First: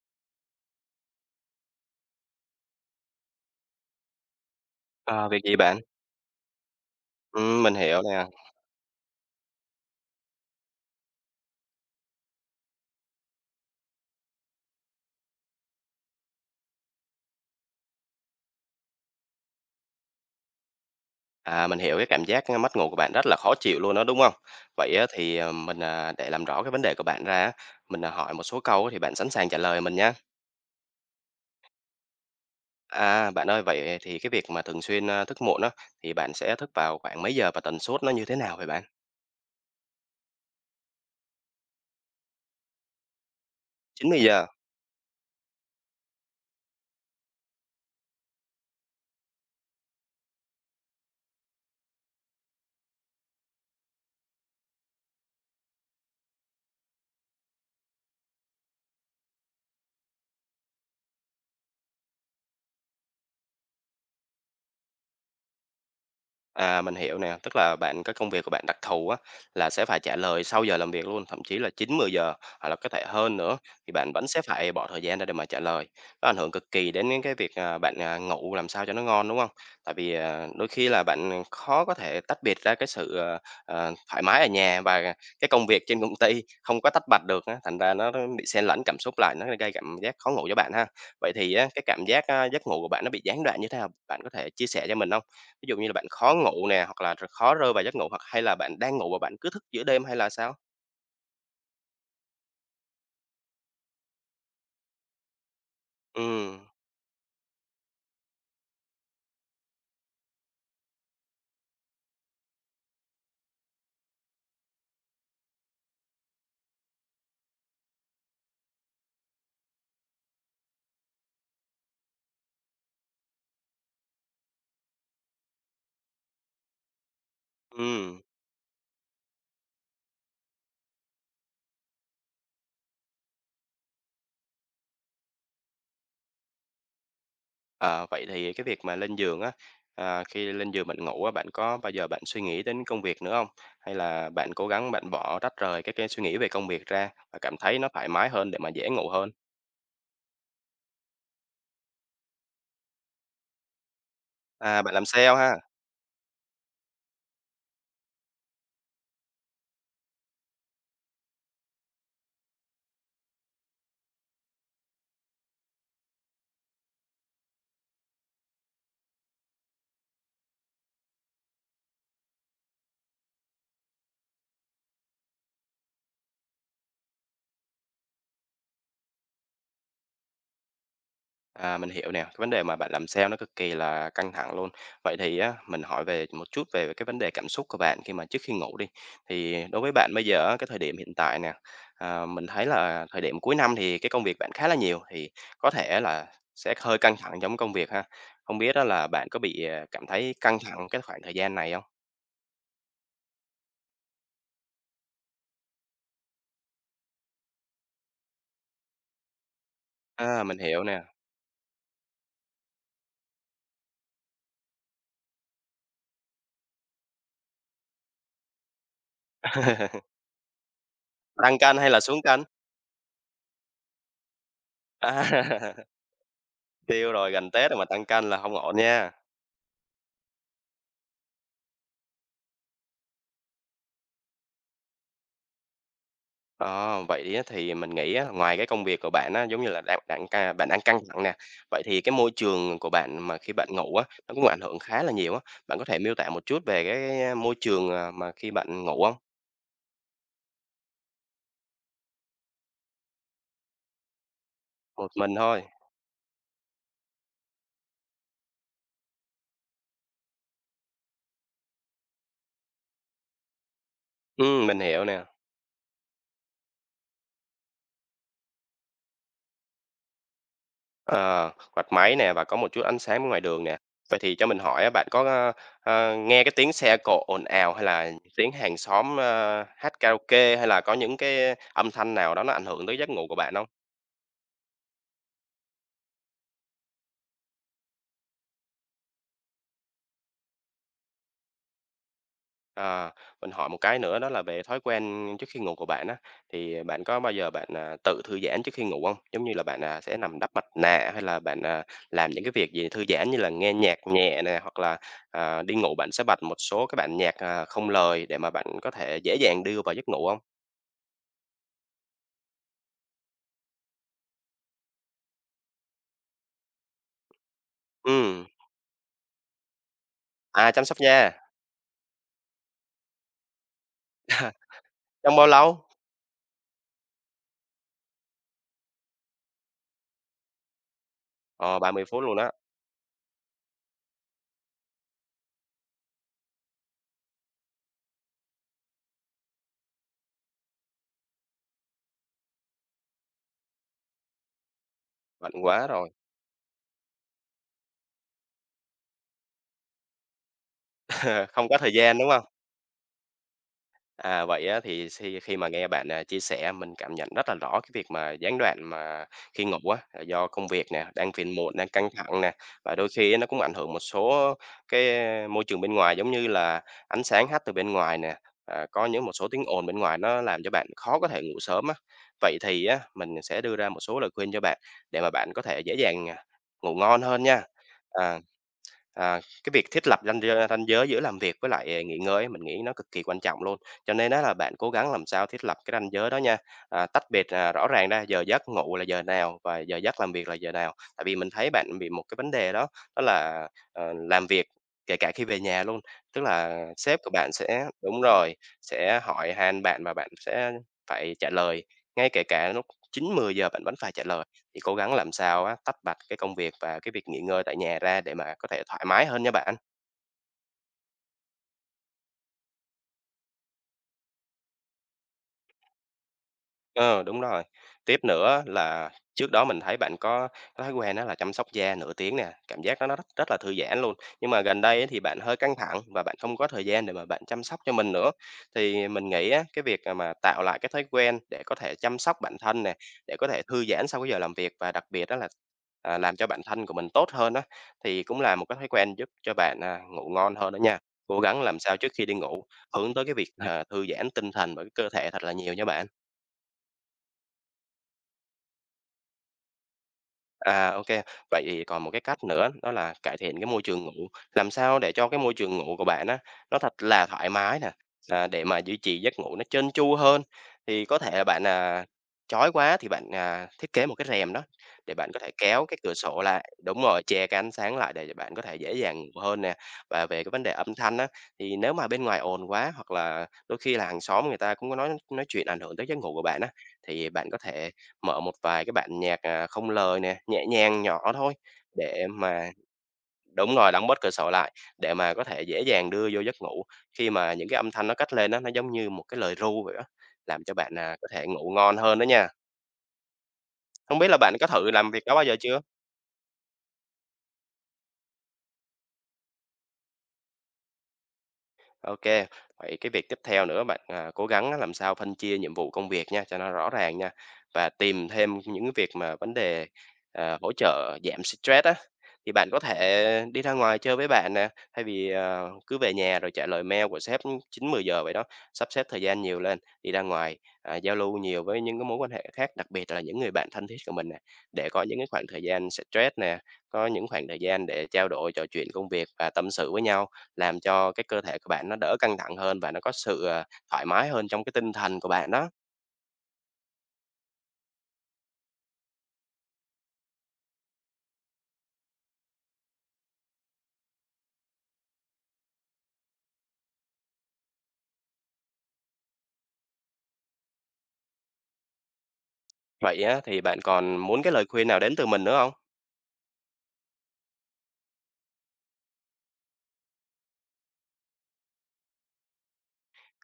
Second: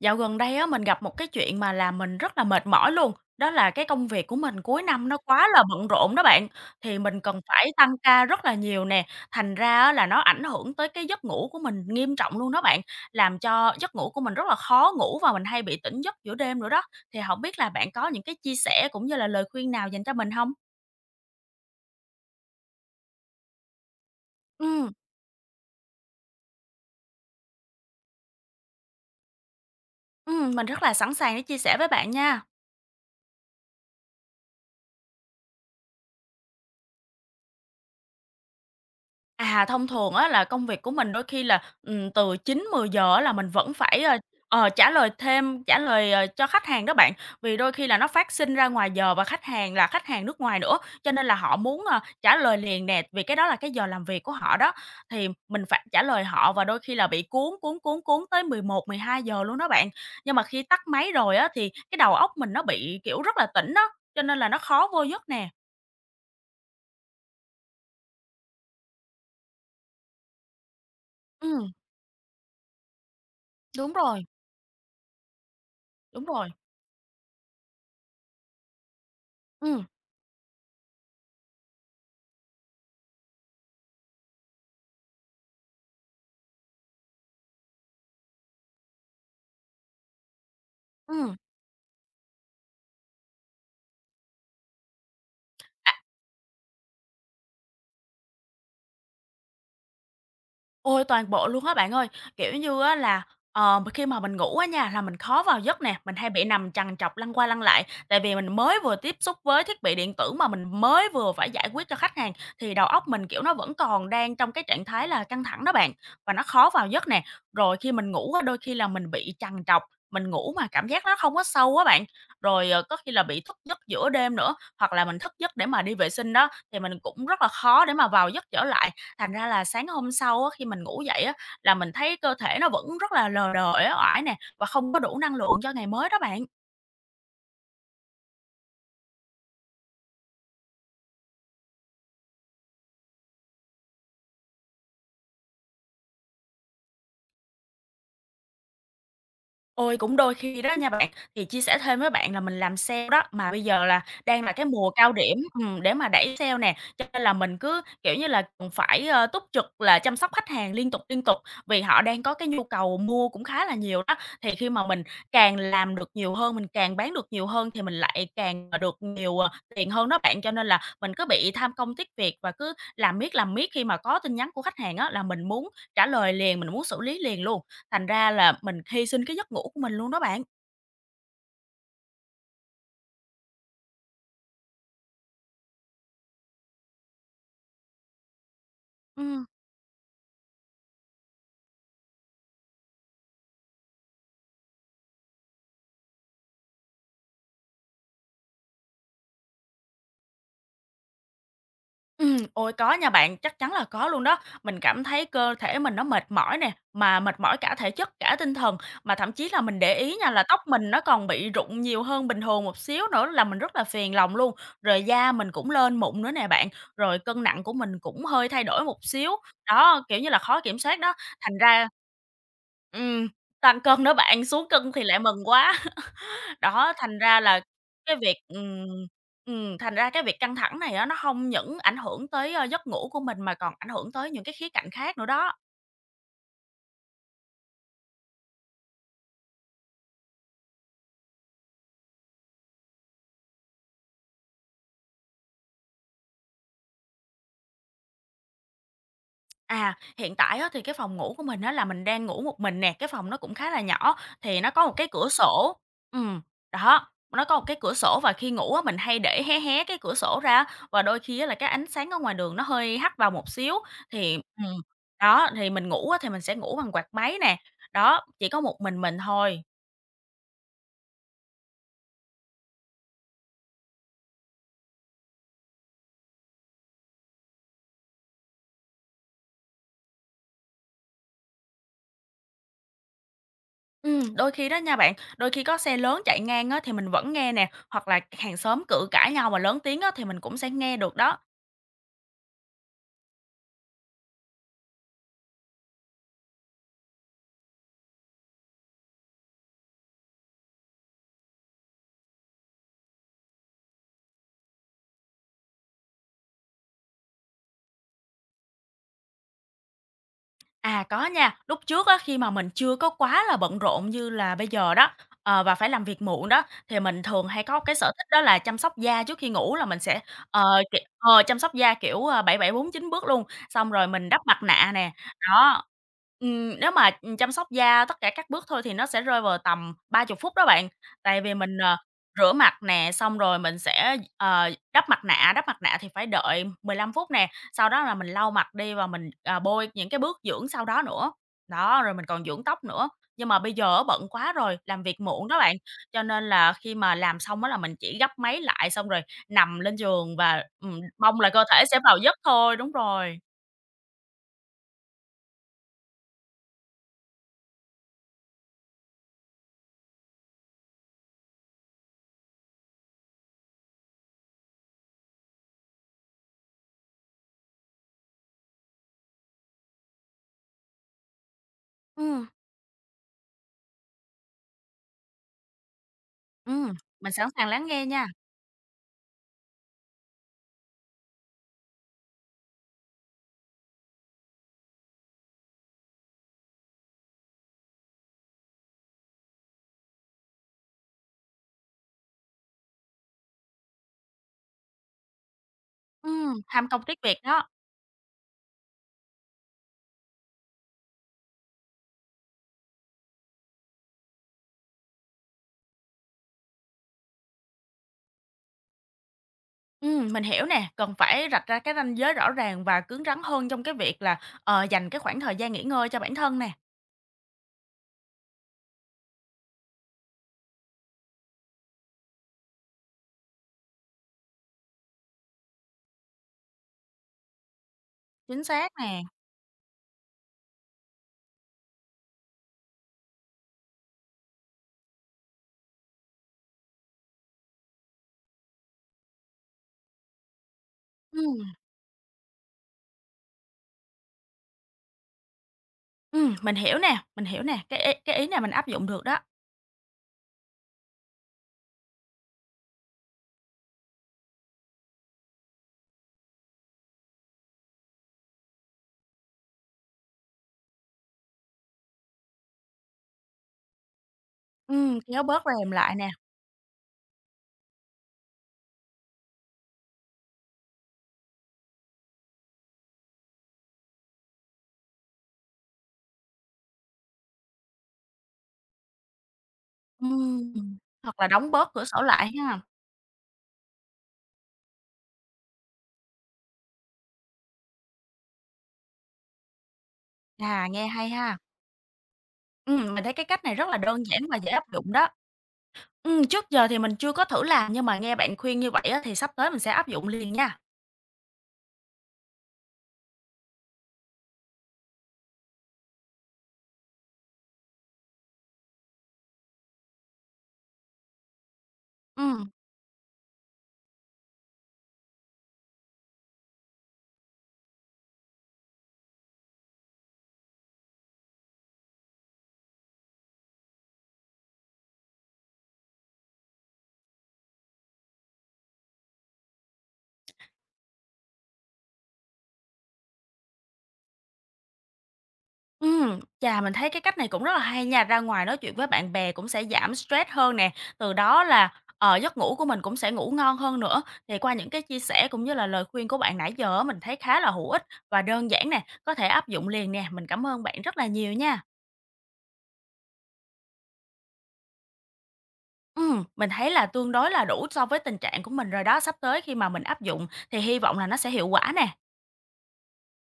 Dạo gần đây á, mình gặp một cái chuyện mà làm mình rất là mệt mỏi luôn, đó là cái công việc của mình cuối năm nó Ờ, việc quá gì là bạn? bận rộn đó bạn. Thì mình cần Ừm, phải mình tăng hiểu ca nè. rất là nhiều nè, thành ra á là nó ảnh hưởng tới cái giấc ngủ của mình nghiêm trọng luôn đó bạn, làm cho giấc ngủ của mình rất là khó ngủ và mình hay bị tỉnh giấc giữa đêm nữa đó. Thì hổng biết là bạn có những cái chia sẻ cũng như là lời khuyên nào dành cho mình hông? À, mình hiểu cái cảm giác mất ngủ của bạn rất là khó chịu luôn á, đúng không? Ừm. Vậy á thì, ờ, mình, ờ, để làm rõ cái vấn đề của bạn ra á, mình hỏi một số câu thì bạn sẵn sàng trả lời mình nha. Ừm, mình rất là sẵn sàng để chia sẻ với bạn nha. À, bạn ơi, vậy thì cái việc mà thường xuyên, ơ, thức muộn á thì bạn sẽ thức vào khoảng mấy giờ và tần suất nó như thế nào vậy bạn? À, thông thường á là công việc của mình đôi khi là, ừm, từ 9:00-10:00 á là mình vẫn phải, chín ơ, mười giờ. ờ, trả lời thêm trả lời, ờ, cho khách hàng đó bạn. Vì đôi khi là nó phát sinh ra ngoài giờ và khách hàng là khách hàng nước ngoài nữa, cho nên là họ muốn, ờ, trả lời liền nè, vì cái đó là cái giờ làm việc của họ đó, thì mình phải trả lời họ và đôi khi là bị cuốn, cuốn, cuốn, cuốn tới 11:00-12:00 luôn đó bạn. Nhưng mà khi tắt máy rồi á thì cái đầu óc mình nó bị, kiểu, rất là tỉnh á, cho nên là nó khó vô giấc nè. À, mình hiểu nè, tức là bạn cái công việc của bạn đặc thù á, là sẽ phải trả lời sau giờ làm việc luôn, thậm chí là Ừm. 9:00-10:00 hoặc là có thể hơn nữa, thì Đúng bạn rồi. vẫn sẽ phải bỏ thời gian ra để mà trả lời. Đúng Nó ảnh rồi. hưởng cực kỳ đến cái việc, ờ, bạn, à, ngủ làm sao cho nó ngon, đúng hông? Ừm. Tại vì, à, đôi khi là bạn, ừm, khó có thể tách biệt ra cái sự, ờ, ờ, thoải mái ở nhà và cái công việc trên công ty, không có tách bạch được á, thành ra nó, á, bị xen lẫn cảm xúc lại, nó g gây cảm giác khó ngủ cho bạn ha. Vậy Ừm. thì á cái cảm giác, a, giấc ngủ của bạn nó bị gián đoạn như thế nào? Bạn có thể chia sẻ cho mình hông? Ví dụ như là bạn khó ngủ nè, hoặc là r khó rơi vào giấc ngủ hoặc hay là bạn đang ngủ và bạn cứ thức giữa đêm? Hay là sao? Ôi! Toàn bộ luôn á bạn ơi! Kiểu như á là, ờm, mình khi mà mình ngủ á nha là mình khó vào giấc nè, mình hay bị Ừm. nằm trằn trọc lăn qua lăn lại. Tại vì mình mới vừa tiếp xúc với thiết bị điện tử mà mình mới vừa phải giải quyết cho khách hàng, thì đầu óc mình, kiểu, nó vẫn còn đang trong cái trạng thái là căng thẳng đó bạn, và nó khó vào giấc nè. Rồi khi mình ngủ á, đôi khi là mình bị trằn trọc, mình ngủ mà cảm giác nó không có sâu á bạn. Rồi, ờ, có khi là bị thức giấc giữa đêm nữa, hoặc là mình thức giấc để mà đi vệ sinh đó, thì mình cũng rất là khó để mà Ừm. vào giấc trở lại. Thành ra là sáng hôm sau á, khi mình ngủ dậy á, là mình thấy cơ thể nó vẫn rất là lờ đờ, uể oải nè, và không có đủ năng lượng cho ngày mới đó bạn. Ờ, vậy thì cái việc mà lên giường á, à, khi lên giường bạn ngủ á, bạn có bao giờ bạn suy nghĩ đến công việc nữa hông? Hay là bạn cố gắng bạn bỏ, tách rời cái cái suy nghĩ về công việc ra và cảm thấy nó thoải mái hơn để mà dễ ngủ hơn? Ôi, cũng đôi khi đó nha bạn. Thì chia sẻ thêm với bạn là mình làm sale đó, mà bây giờ là đang là cái À, mùa bạn làm cao sale điểm ha? ừm, để mà đẩy sale nè, cho nên là mình cứ, kiểu như là, ừm, phải, a, túc trực là chăm sóc khách hàng liên tục, liên tục, vì họ đang có cái nhu cầu mua cũng khá là nhiều đó. Thì khi mà mình càng làm được nhiều hơn, mình càng bán được nhiều hơn thì mình lại càng, à, được nhiều, ờ, tiền hơn đó bạn, cho nên là mình cứ bị tham công tiếc việc và cứ làm miết, làm miết, khi mà có tin nhắn của khách hàng á là mình muốn trả lời liền, mình muốn xử lý liền luôn, thành ra là mình hy sinh cái giấc ngủ của mình luôn đó bạn. À, mình hiểu nè, vấn đề mà bạn làm sale nó cực kì là căng thẳng luôn. Vậy thì á, mình hỏi về một chút về cái vấn đề cảm xúc của bạn khi mà trước khi ngủ đi, Ừm. thì đối với bạn bây giờ á, cái thời điểm hiện tại nè, ờ, mình thấy là thời điểm cuối năm thì cái công việc bạn khá là nhiều thì có thể là sẽ hơi căng thẳng trong công việc ha, hông biết á là bạn có bị, ờ, cảm thấy căng thẳng cái khoảng thời gian này hông? Ừm, ôi có nha bạn, chắc chắn là có luôn đó. Mình cảm thấy cơ thể mình nó mệt mỏi nè, mà mệt mỏi cả thể chất, cả tinh thần, mà thậm chí là mình để ý nha A, là mình tóc hiểu mình nó nè. còn bị rụng nhiều hơn bình thường một xíu nữa làm mình rất là phiền lòng luôn, rồi da mình cũng lên mụn nữa nè bạn, rồi cân nặng của mình cũng hơi thay đổi một xíu. Đó, kiểu như là, khó kiểm soát đó, thành Tăng cân ra hay là xuống cân? Ừm, tăng cân đó bạn, xuống cân thì lại mừng quá. À. Đó, Tiêu thành rồi, ra gần là Tết rồi mà tăng cái cân việc là hông ổn ừm, nha. ừm, thành ra cái việc căng thẳng này á, nó hông những ảnh hưởng tới, ơ, giấc ngủ của mình mà còn ảnh hưởng tới những cái khía cạnh khác nữa đó. Ờ, vậy á, thì mình nghĩ á, ngoài cái công việc của bạn á, giống như là đao bạn ca bạn đang căng thẳng nè. Vậy thì cái môi trường của bạn mà khi bạn ngủ á, nó cũng ảnh hưởng khá là nhiều á, bạn có thể miêu tả một chút về cái, ơ, môi trường, à, mà khi bạn ngủ hông? À, hiện tại á, thì cái phòng ngủ của mình á, là mình đang ngủ một mình nè. Cái phòng nó cũng khá là nhỏ, thì nó có một cái Một cửa mình thôi? sổ ừm, đó, nó có một cái cửa sổ, và khi ngủ á mình hay để hé hé cái cửa sổ ra và đôi khi á, là cái ánh sáng ở ngoài đường nó hơi hắt vào một xíu, thì Ừm, ừm, mình hiểu nè. đó, thì mình ngủ á thì mình sẽ ngủ bằng quạt máy nè. Đó, chỉ có một mình mình thôi. Ờ, quạt máy nè và có một chút ánh sáng ngoài đường nè. Vậy thì cho mình hỏi á, bạn có, a, a, nghe cái tiếng xe cộ ồn ào hay là tiếng hàng xóm, a, hát karaoke, hay là có những cái âm thanh nào đó nó ảnh hưởng tới giấc ngủ của bạn hông? Ừm, đôi khi đó nha bạn, đôi khi có xe lớn chạy ngang á, thì mình vẫn nghe nè, hoặc là hàng xóm cự cãi nhau mà lớn tiếng á, thì mình cũng sẽ nghe được đó. À, mình hỏi một cái nữa đó là về thói quen trước khi ngủ của bạn á, thì bạn có bao giờ bạn, à, tự thư giãn trước khi ngủ hông? Giống như là bạn, à, sẽ nằm đắp mặt nạ, hay là bạn, à, làm những cái việc gì thư giãn như là nghe nhạc nhẹ nè, hoặc là, à, đi ngủ bạn sẽ bật một số cái bản nhạc, à, không lời để mà bạn có thể dễ dàng đưa vào giấc ngủ hông? À, có nha, lúc trước á, khi mà mình chưa có quá là bận rộn như là bây giờ đó, ờ, và phải làm việc muộn đó, thì mình thường hay có cái sở thích đó Ừm. là chăm sóc da trước khi ngủ, là mình sẽ, ờ, À, chăm sóc kẹ, da. ờ, chăm sóc da, kiểu, a, 7749 bước luôn, xong rồi mình đắp mặt nạ nè, Trong bao đó. lâu? Ừm, nếu mà, ừm, chăm sóc da tất cả các bước thôi thì nó sẽ rơi vào tầm 30 phút đó bạn, tại vì Ờ, mình, ba ờ, mươi phút luôn á! rửa mặt nè, xong rồi mình sẽ, ờ, đắp mặt nạ, đắp mặt nạ thì phải đợi 15 phút nè, sau đó là mình lau mặt đi và mình, à, bôi những cái bước dưỡng sau đó nữa, đó, rồi mình còn dưỡng tóc nữa. Nhưng mà bây giờ á bận quá rồi, làm việc muộn Bận đó bạn, quá rồi. cho nên là khi mà làm xong á là mình chỉ gấp máy lại xong rồi nằm lên giường và, ừm, mong là cơ Không có thể thời sẽ gian, vào đúng giấc hông? thôi. Đúng rồi. À, vậy á thì suy khi mà nghe bạn, à, chia sẻ mình cảm nhận rất là rõ cái việc mà gián đoạn mà khi ngủ á, là do công việc nè, đang phiền muộn đang căng thẳng nè, và đôi khi á nó cũng ảnh hưởng một số cái môi trường bên ngoài giống như là ánh sáng hắt từ bên ngoài nè, à, có những một số tiếng ồn bên ngoài nó làm cho bạn khó có thể ngủ sớm á. Ừm. Vậy thì, á, mình sẽ đưa ra một số lời khuyên cho bạn để mà bạn có thể dễ dàng ngủ Ừm, ngon mình hơn sẵn nha! sàng lắng nghe nha! À, à, cái việc thiết lập ranh giới ranh giới giữa làm việc với lại nghỉ ngơi á mình nghĩ nó cực kỳ quan trọng luôn, cho nên á là bạn cố gắng làm sao thiết lập cái ranh giới đó nha, à, tách biệt, à, rõ ràng ra giờ giấc ngủ là giờ nào, và giờ giấc làm việc là giờ nào. Tại vì mình thấy bạn bị một cái vấn đề đó đó là, ờ, làm việc kể cả khi về nhà luôn, tức Ừm, là tham công tiếc sếp của việc bạn đó! sẽ đúng rồi, sẽ hỏi han bạn và bạn sẽ phải trả lời ngay kể cả lúc 9:00-10:00 bạn vẫn phải trả lời, thì cố gắng làm sao á, tách bạch cái công việc và cái việc nghỉ ngơi tại nhà ra để mà có thể thoải mái hơn nha bạn. Ừm, mình hiểu nè, cần phải rạch ra cái ranh giới rõ ràng và cứng rắn hơn trong cái việc là, ờ, dành cái khoảng thời gian nghỉ ngơi cho bản thân nè. Ừ, đúng rồi, tiếp nữa là trước đó mình thấy bạn có cái thói quen đó là chăm sóc da nửa tiếng nè, cảm giác đó nó rất là thư giãn luôn. Nhưng mà gần đây á thì bạn hơi căng thẳng và bạn không có thời gian để mà bạn chăm sóc cho mình nữa, Chính xác thì nè! mình nghĩ á, cái việc, à, mà tạo lại cái thói quen để có thể chăm sóc bản thân nè, để có thể thư giãn sau cái giờ làm việc và đặc biệt á là, ờ, làm cho bản thân của mình tốt hơn á, thì cũng là một cái thói quen giúp cho bạn, ờ, ngủ ngon hơn đó nha, cố gắng Ừm. làm sao trước khi đi ngủ, hướng tới cái việc, à, thư giãn tinh thần với cơ thể thật là nhiều nha bạn! Ừm, mình hiểu nè, mình hiểu nè, cái ý cái ý này mình áp dụng được đó. À, ô kê. Vậy thì còn một cái cách nữa, đó là cải thiện cái môi trường ngủ, làm sao để cho cái môi trường ngủ của bạn á, nó thật là thoải mái nè, ờ, để mà duy trì giấc ngủ nó trơn chu hơn. Thì có thể là bạn, ờ, chói quá thì bạn, ờ, thiết kế một cái rèm đó để Ừm, bạn có kéo thể bớt kéo rèm cái cửa lại nè. sổ lại đúng rồi, che cái ánh sáng lại để cho bạn có thể dễ dàng ngủ hơn nè. Và về cái vấn đề âm thanh á thì nếu mà bên ngoài ồn quá hoặc là đôi khi là hàng xóm người ta cũng có nói nói chuyện ảnh hưởng tới giấc ngủ của bạn á, thì bạn có thể mở một vài cái bản nhạc, à, không lời nè, nhẹ Ưm, ừm. nhàng nhỏ Hoặc là thôi đóng bớt cửa sổ để lại mà ha? đúng rồi, đóng bớt cửa sổ lại để mà có thể dễ dàng đưa vô giấc ngủ. Khi mà những cái âm thanh nó cất lên á, nó giống như một cái lời ru vậy á, làm cho À, bạn, nghe à, có hay thể ha? ngủ ngon hơn đó nha. Ừm, mình thấy cái cách này rất là Hông đơn biết là giản bạn và có dễ áp thử làm dụng việc đó. đó bao giờ chưa? Ừm, trước giờ thì mình chưa có thử làm nhưng mà nghe bạn khuyên như vậy á thì sắp tới mình sẽ áp dụng liền nha. Ô kê. Vậy cái việc tiếp theo nữa bạn, ờ, cố gắng làm sao phân chia nhiệm vụ công việc nha cho nó rõ ràng nha. Và tìm thêm những cái việc mà vấn đề, ờ, hỗ trợ giảm stress á. Thì bạn Ừm. có thể đi ra ngoài chơi với bạn nè, thay vì, ờ, cứ về nhà rồi trả lời mail của sếp 9-10 giờ vậy đó, sắp xếp thời gian nhiều lên, đi ra ngoài, à, giao lưu nhiều với những cái mối quan hệ khác, đặc biệt là những người bạn thân thiết của mình nè để có những cái khoảng thời gian xả stress nè, có những khoảng thời gian để trao đổi, trò chuyện công việc và tâm sự với nhau, làm cho cái cơ thể của bạn nó đỡ căng thẳng hơn và nó có sự, ờ, thoải mái hơn trong cái tinh thần của bạn đó. Ừm, chà! Mình thấy cái cách này cũng rất là hay nha, ra ngoài nói chuyện với bạn bè cũng sẽ giảm stress hơn nè, từ đó là, ờ, giấc ngủ của mình cũng sẽ ngủ ngon hơn nữa. Thì qua những cái chia sẻ cũng như là lời khuyên của bạn nãy giờ á, mình thấy khá là hữu ích và đơn giản nè, có thể áp dụng liền nè. Mình cảm ơn bạn rất là nhiều nha. Vậy á thì bạn còn muốn cái lời khuyên nào đến từ mình nữa hông? Ừm, mình thấy là tương đối là đủ so với tình trạng của mình rồi đó, sắp tới khi mà mình áp dụng thì hy vọng là nó sẽ hiệu quả nè.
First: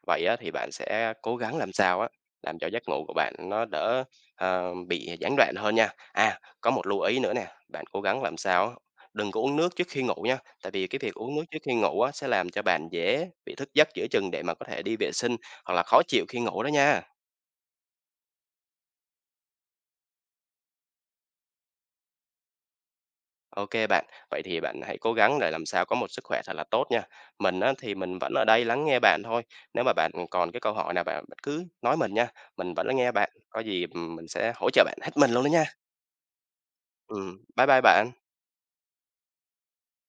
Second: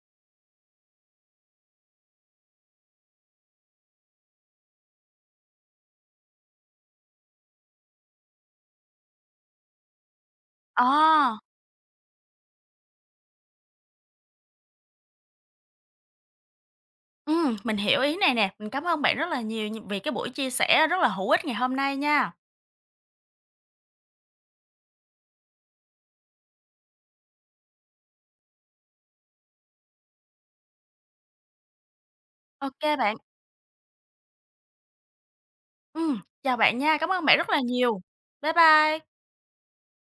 Vậy á thì bạn sẽ cố gắng làm sao á, làm cho giấc ngủ của bạn nó đỡ, ờ, bị gián đoạn hơn nha. À, có một lưu ý nữa nè, bạn cố gắng làm sao á, đừng có uống nước trước khi ngủ nha, tại vì cái việc uống Ờ. nước trước khi ngủ á, sẽ làm cho bạn dễ bị thức giấc giữa chừng để mà có thể đi vệ sinh, hoặc là khó chịu khi ngủ đó nha. Ừm, mình hiểu ý này nè, mình cảm ơn bạn rất là nhiều nh vì cái buổi chia sẻ rất là hữu ích ngày hôm nay nha. Ô kê bạn, vậy thì bạn hãy cố gắng để làm sao có một sức khỏe thật là tốt nha. Mình á thì mình vẫn ở đây lắng nghe bạn thôi, nếu mà bạn còn cái câu hỏi nào, bạn bạn cứ nói mình nha, Ô mình vẫn lắng kê nghe bạn. bạn, có gì, ừm, mình sẽ hỗ trợ bạn hết mình luôn đó nha. Ừm, chào bạn nha. Cảm ơn bạn Ừm, rất là bye bye nhiều, bạn! bye bye!